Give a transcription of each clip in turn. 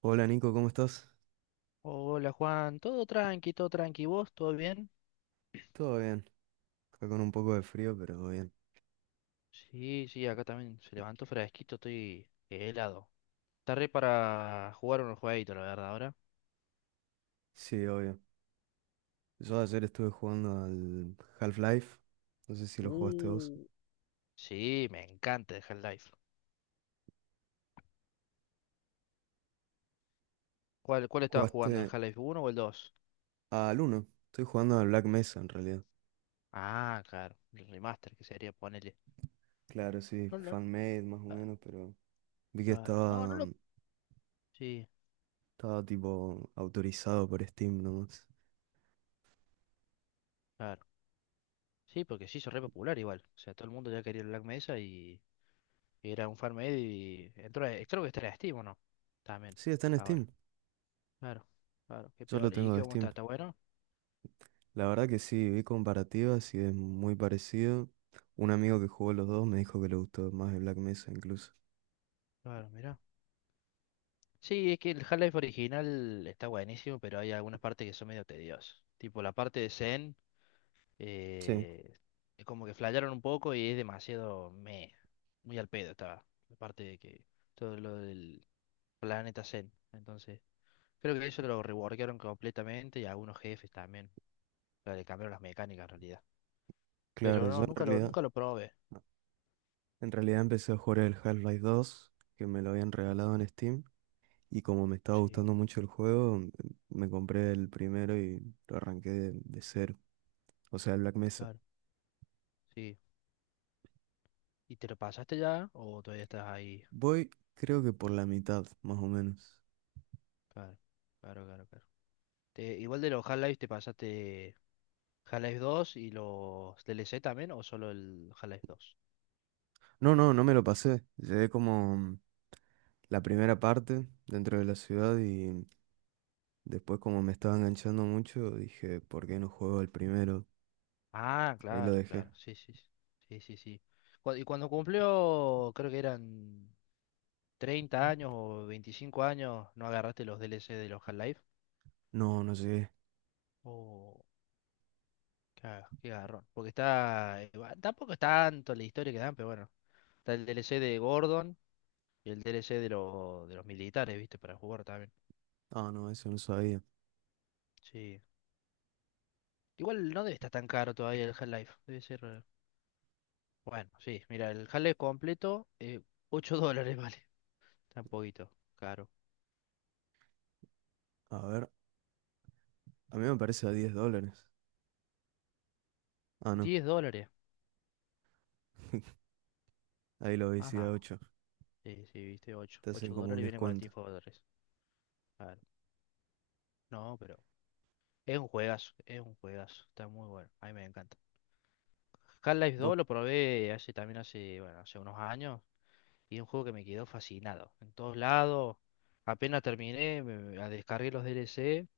Hola Nico, ¿cómo estás? Hola Juan, todo tranqui, ¿vos? ¿Todo bien? Todo bien, acá con un poco de frío, pero bien. Sí, sí, acá también se levantó fresquito, estoy helado. Está re para jugar unos jueguitos, la verdad, ahora. Sí, obvio. Yo Sí, ayer estuve jugando al Half-Life, no sé si lo jugaste vos. Uh. Sí, me encanta el Half-Life. ¿Cuál estaba jugando, el ¿Jugaste Half-Life uno o el 2? al uno? Estoy jugando al Black Mesa en realidad. Ah, claro, el remaster que sería ponerle. Claro, sí, No, no, fan-made más o ah, menos, pero vi que ah, no, no estaba, lo. Sí, estaba tipo autorizado por Steam nomás. claro. Sí, porque se hizo re popular igual. O sea, todo el mundo ya quería el Black Mesa y era un fan made y entró, creo que está en Steam, ¿o no? También, Sí, está en ahora. Steam, Claro, claro, qué yo lo piola. ¿Y tengo qué de cómo está? Steam. ¿Está bueno? La verdad que sí, vi comparativas y es muy parecido. Un amigo que jugó los dos me dijo que le gustó más el Black Mesa incluso. Claro, mira. Sí, es que el Half-Life original está buenísimo, pero hay algunas partes que son medio tediosas. Tipo la parte de Zen, Sí. eh, es como que flayaron un poco y es demasiado meh, muy al pedo estaba. La parte de que todo lo del planeta Zen. Entonces, creo que eso lo reworkaron completamente y algunos jefes también. O sea, le cambiaron las mecánicas en realidad. Pero Claro, yo no, en nunca lo, realidad, nunca lo probé. en realidad empecé a jugar el Half-Life 2 que me lo habían regalado en Steam, y como me estaba Sí, gustando mucho el juego, me compré el primero y lo arranqué de cero, o sea, el Black Mesa. claro. Sí. ¿Y te lo pasaste ya? ¿O todavía estás ahí? Voy, creo que por la mitad, más o menos. Claro, claro, claro, claro. Igual de los Half-Life te pasaste Half-Life dos y los DLC también, ¿o solo el Half-Life dos? No, no, no me lo pasé. Llegué como la primera parte dentro de la ciudad y después como me estaba enganchando mucho, dije, ¿por qué no juego el primero? Ah, Ahí lo claro, dejé. claro. Sí, sí, sí. Sí, sí, sí. Y cuando cumplió, creo que eran 30 años o 25 años, ¿no agarraste los DLC de los Half-Life? No, no llegué. Oh, qué garrón. Porque está. Tampoco es tanto la historia que dan, pero bueno. Está el DLC de Gordon y el DLC de, de los militares, ¿viste? Para jugar también. Ah, no, eso no sabía. Sí. Igual no debe estar tan caro todavía el Half-Life. Debe ser. Bueno, sí. Mira, el Half-Life completo, 8 dólares vale. Está un poquito caro. A ver, a mí me parece a 10 dólares. Ah, no. Diez dólares. Ahí lo veis a Ajá. 8. Sí, sí, viste, 8 Te hacen 8 como dólares un y viene con el Team descuento. Fortress. Claro. No, pero. Es un juegazo. Es un juegazo. Está muy bueno. A mí me encanta. Half-Life Vos, 2 lo probé hace también hace, bueno, hace unos años. Y es un juego que me quedó fascinado. En todos lados. Apenas terminé, me descargué los DLC.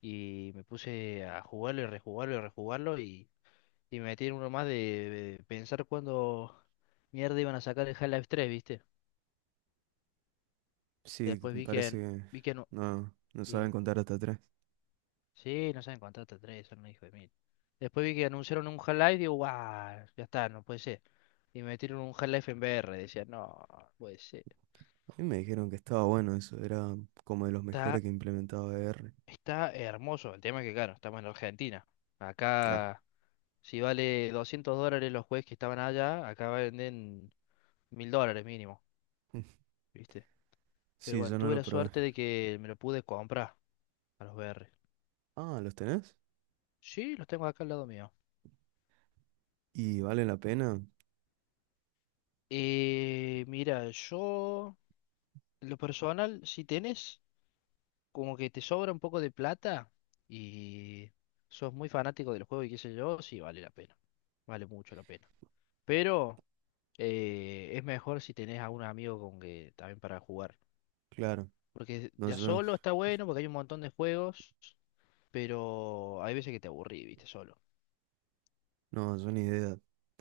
Y me puse a jugarlo y rejugarlo y rejugarlo y me metí en uno más de pensar cuándo mierda iban a sacar el Half-Life 3, ¿viste? sí, Después me vi parece que, que vi que no, no, no y- saben contar hasta 3. sí, no saben contar hasta 3, son un hijo de mil. Después vi que anunciaron un Half-Life y digo, guau, ya está, no puede ser. Y me metieron un Half-Life en VR, decía, no, no puede ser. A mí me dijeron que estaba bueno eso. Era como de los mejores Está, que implementaba R. está hermoso, el tema es que claro, estamos en Argentina. Claro. Acá, si vale $200 los juegos que estaban allá, acá venden $1000 mínimo. ¿Viste? Pero Sí, bueno, yo no tuve lo la probé. suerte de que me lo pude comprar a los VR. Ah, ¿los tenés? Sí, los tengo acá al lado mío. ¿Y vale la pena? Mira, yo, en lo personal, si tenés como que te sobra un poco de plata y sos muy fanático del juego y qué sé yo, sí, vale la pena. Vale mucho la pena. Pero es mejor si tenés a un amigo con que también para jugar. Claro. Porque No, ya yo, solo está bueno, porque hay un montón de juegos, pero hay veces que te aburrís, viste, solo. no, yo ni idea.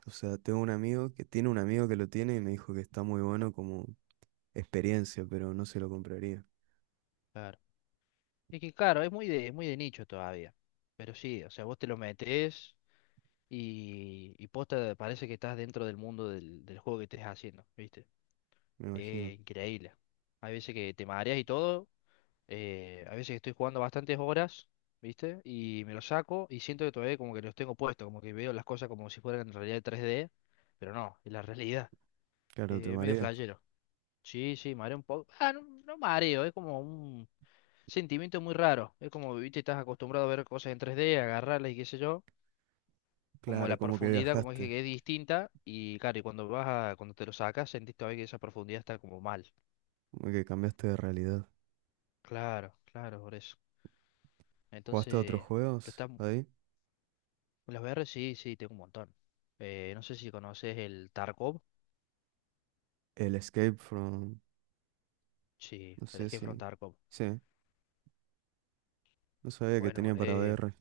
O sea, tengo un amigo que tiene un amigo que lo tiene y me dijo que está muy bueno como experiencia, pero no se lo compraría. Claro. Es que claro, es muy de nicho todavía. Pero sí, o sea, vos te lo metes y posta parece que estás dentro del mundo del juego que estés haciendo, ¿viste? Me imagino. Es increíble. Hay veces que te mareas y todo. Hay veces que estoy jugando bastantes horas, ¿viste? Y me lo saco y siento que todavía como que los tengo puestos, como que veo las cosas como si fueran en realidad 3D, pero no, es la realidad. Claro, te Medio marea. flashero. Sí, sí, mareo un poco. Ah, no, no mareo, es como un sentimiento muy raro. Es como, viste, estás acostumbrado a ver cosas en 3D, agarrarlas y qué sé yo. Como Claro, la como que profundidad, como dije, viajaste. que es distinta. Y claro, y cuando cuando te lo sacas, sentís todavía que esa profundidad está como mal. Como que cambiaste de realidad. Claro, claro, por eso. ¿Jugaste a otros Entonces, pero juegos está, ahí? las VR sí, sí, tengo un montón. No sé si conoces el Tarkov. El Escape from... Sí, No el sé Escape si... from Tarkov. Sí, no sabía que Bueno, tenía para VR.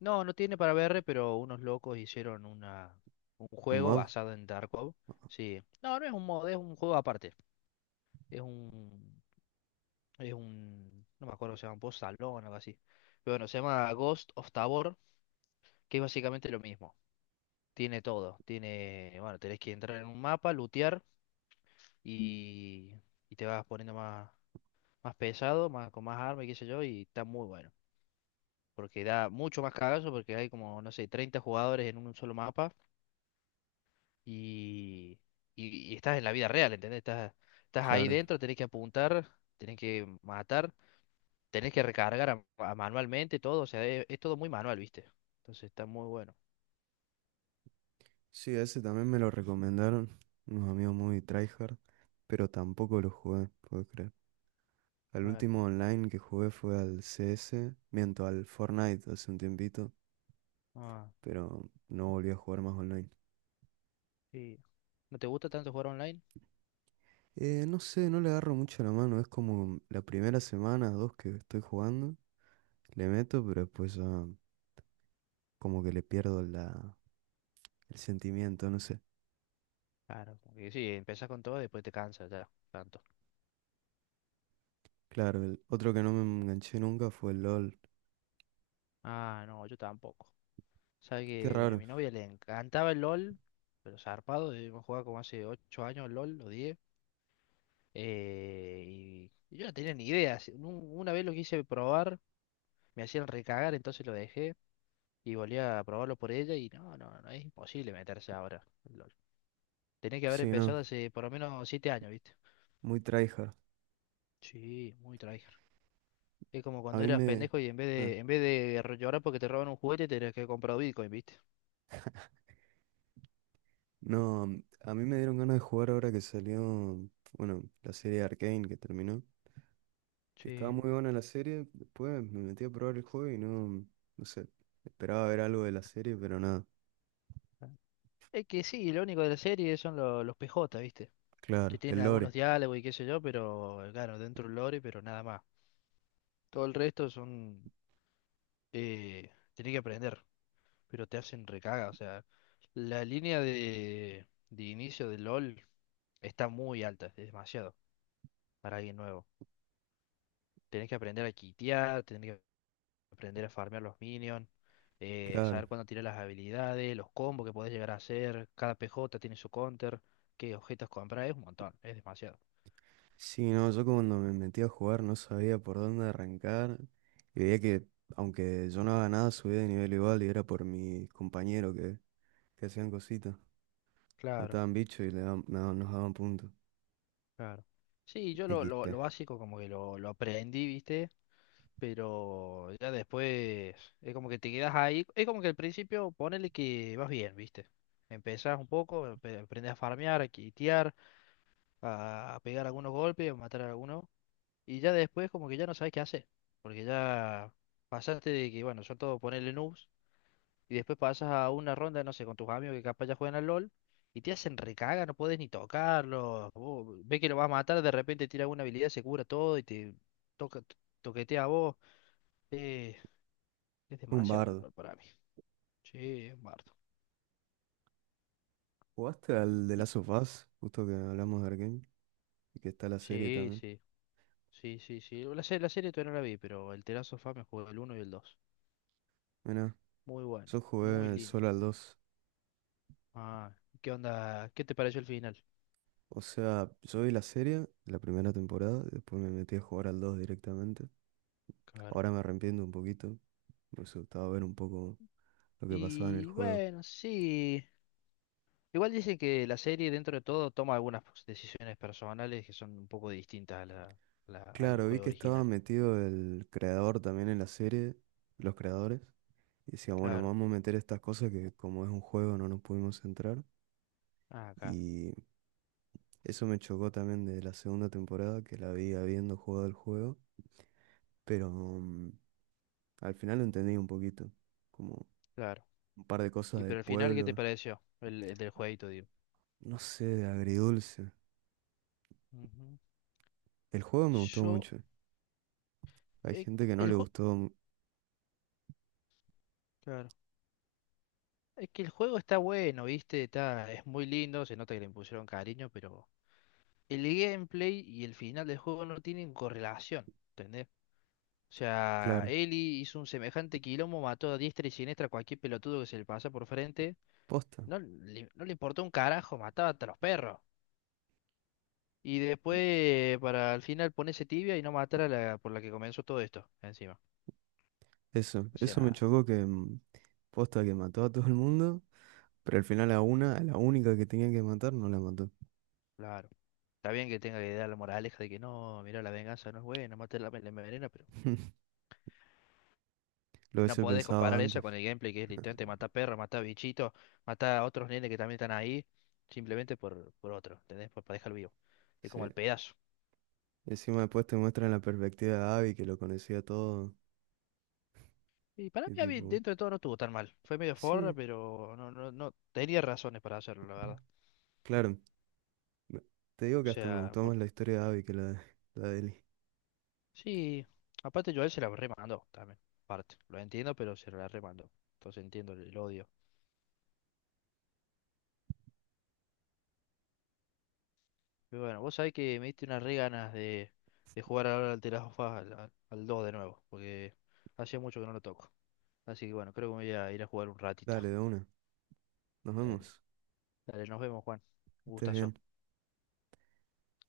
no, no tiene para VR, pero unos locos hicieron un ¿Un juego mod? basado en Tarkov. Sí. No, no es un mod, es un juego aparte. Es un, Es un, no me acuerdo cómo se llama, un post salón o algo así. Pero bueno, se llama Ghost of Tabor, que es básicamente lo mismo. Tiene todo. Tiene, bueno, tenés que entrar en un mapa, lootear y, y te vas poniendo más, más pesado, más, con más armas y qué sé yo, y está muy bueno. Porque da mucho más cagazo porque hay como, no sé, 30 jugadores en un solo mapa y, y estás en la vida real, ¿entendés? Estás ahí Claro. dentro, tenés que apuntar, tenés que matar, tienes que recargar a manualmente todo, o sea, es todo muy manual, ¿viste? Entonces está muy bueno. Sí, ese también me lo recomendaron unos amigos muy tryhard, pero tampoco lo jugué, puedo creer. El Claro. último online que jugué fue al CS, miento, al Fortnite hace un tiempito, Ah, pero no volví a jugar más online. sí. ¿No te gusta tanto jugar online? No sé, no le agarro mucho la mano, es como la primera semana, dos que estoy jugando, le meto, pero después ya como que le pierdo la, el sentimiento, no sé. Claro, como que sí, empezás con todo y después te cansas ya, tanto. Claro, el otro que no me enganché nunca fue el LOL. Ah, no, yo tampoco. Sabes Qué que a raro. mi novia le encantaba el LOL, pero zarpado, hemos jugado como hace 8 años el LOL o diez. Y yo no tenía ni idea. Una vez lo quise probar, me hacían recagar, entonces lo dejé y volví a probarlo por ella y no, no, no, es imposible meterse ahora. Tenés que haber Sí, empezado no, hace por lo menos 7 años, ¿viste? muy tryhard. Sí, muy tryhard. Es como A cuando mí eras me... pendejo y en vez ah, de, en vez de ro- llorar porque te roban un juguete, tenías que comprar Bitcoin, ¿viste? no, mm, A mí me dieron ganas de jugar ahora que salió, bueno, la serie Arcane que terminó. Que estaba Sí. muy buena la serie, después me metí a probar el juego y no, no sé. Esperaba ver algo de la serie, pero nada. Es que sí, lo único de la serie son los PJ, ¿viste? Que Claro, el tienen algunos lore, diálogos y qué sé yo, pero claro, dentro del lore, pero nada más. Todo el resto son. Tenés que aprender, pero te hacen recaga. O sea, la línea de inicio de LOL está muy alta, es demasiado para alguien nuevo. Tenés que aprender a kitear, tenés que aprender a farmear los minions, claro. saber cuándo tirar las habilidades, los combos que podés llegar a hacer, cada PJ tiene su counter, qué objetos comprar, es un montón, es demasiado. Sí, no, yo cuando me metí a jugar no sabía por dónde arrancar y veía que aunque yo no haga nada subía de nivel igual y era por mis compañeros que hacían cositas, Claro, mataban bichos y le daban- me nos daban puntos. claro. Sí, yo lo, lo, XP. lo básico como que lo aprendí, ¿viste? Pero ya después es como que te quedas ahí, es como que al principio ponele que vas bien, ¿viste? Empezás un poco, aprendés a farmear, a kitear, a pegar algunos golpes, a matar a algunos, y ya después como que ya no sabes qué hacer, porque ya pasaste de que, bueno, son todos ponerle noobs, y después pasas a una ronda, no sé, con tus amigos que capaz ya juegan al LOL, y te hacen recaga, no puedes ni tocarlo, vos ves que lo vas a matar, de repente tira una habilidad, se cura todo y te toca, toquetea a vos. Eh, es Un demasiado el bardo. LOL para mí. Sí, es Bardo. ¿Jugaste al de Y- Last of Us? Justo que hablamos de Arkane y que está la serie sí, también. sí, sí, sí, sí. La serie todavía no la vi, pero el Terazo of Us me jugó el uno y el dos. Mira, Muy bueno, yo muy jugué lindo. solo al 2. Ah, ¿qué onda? ¿Qué te pareció el final? O sea, yo vi la serie, la primera temporada, y después me metí a jugar al 2 directamente. Claro. Ahora me arrepiento un poquito, me hubiese gustado ver un poco lo que pasaba en el Y juego. bueno, sí. Igual dicen que la serie dentro de todo toma algunas pues, decisiones personales que son un poco distintas a al Claro, vi juego que estaba original. metido el creador también en la serie, los creadores, y decían, bueno, Claro. vamos a meter estas cosas que como es un juego no nos pudimos centrar. Ah, claro, Y eso me chocó también de la segunda temporada, que la vi habiendo jugado el juego, pero al final lo entendí un poquito, como claro. un par de cosas Y del pero al final, ¿qué te pueblo, pareció? El del jueguito, digo. no sé, de agridulce. Ujú. El juego me gustó Yo, mucho, hay eh, gente que no el le juego, gustó, claro. Es que el juego está bueno, ¿viste? Está, es muy lindo, se nota que le impusieron cariño, pero el gameplay y el final del juego no tienen correlación. ¿Entendés? O sea, claro, Eli hizo un semejante quilombo, mató a diestra y siniestra a cualquier pelotudo que se le pasa por frente. posta. No le importó un carajo, mataba hasta los perros. Y después, para al final ponerse tibia y no matar a la por la que comenzó todo esto, encima. Eso, O eso me sea, chocó que posta que mató a todo el mundo. Pero al final a una, a la única que tenía que matar, no la mató. claro. Está bien que tenga que dar la moraleja de que no, mira, la venganza no es buena, matar la envenena, pero Lo no hubiese podés pensado comparar eso antes. con el gameplay que es literalmente matar perros, matar bichitos, matar a otros nenes que también están ahí, simplemente por otro, ¿entendés? Para dejarlo vivo. Es como Sí. el pedazo. Encima después te muestran la perspectiva de Abby, que lo conocía todo. Y para Y mí, a mí, tipo, dentro de todo no estuvo tan mal. Fue medio forra, sí, pero no, no, no tenía razones para hacerlo, la verdad. claro. me- Te digo O que hasta me sea, gustó más la historia de Abby que la de Ellie. sí, aparte Joel se la remandó también. Parte, lo entiendo, pero se la remandó. Entonces entiendo el odio. Pero bueno, vos sabés que me diste unas re ganas de jugar ahora al The Last of Us al 2 de nuevo, porque hacía mucho que no lo toco. Así que bueno, creo que me voy a ir a jugar un ratito. Dale, de una. Nos Dale, vemos. dale, nos vemos, Juan. Que Un estés gustazo. bien.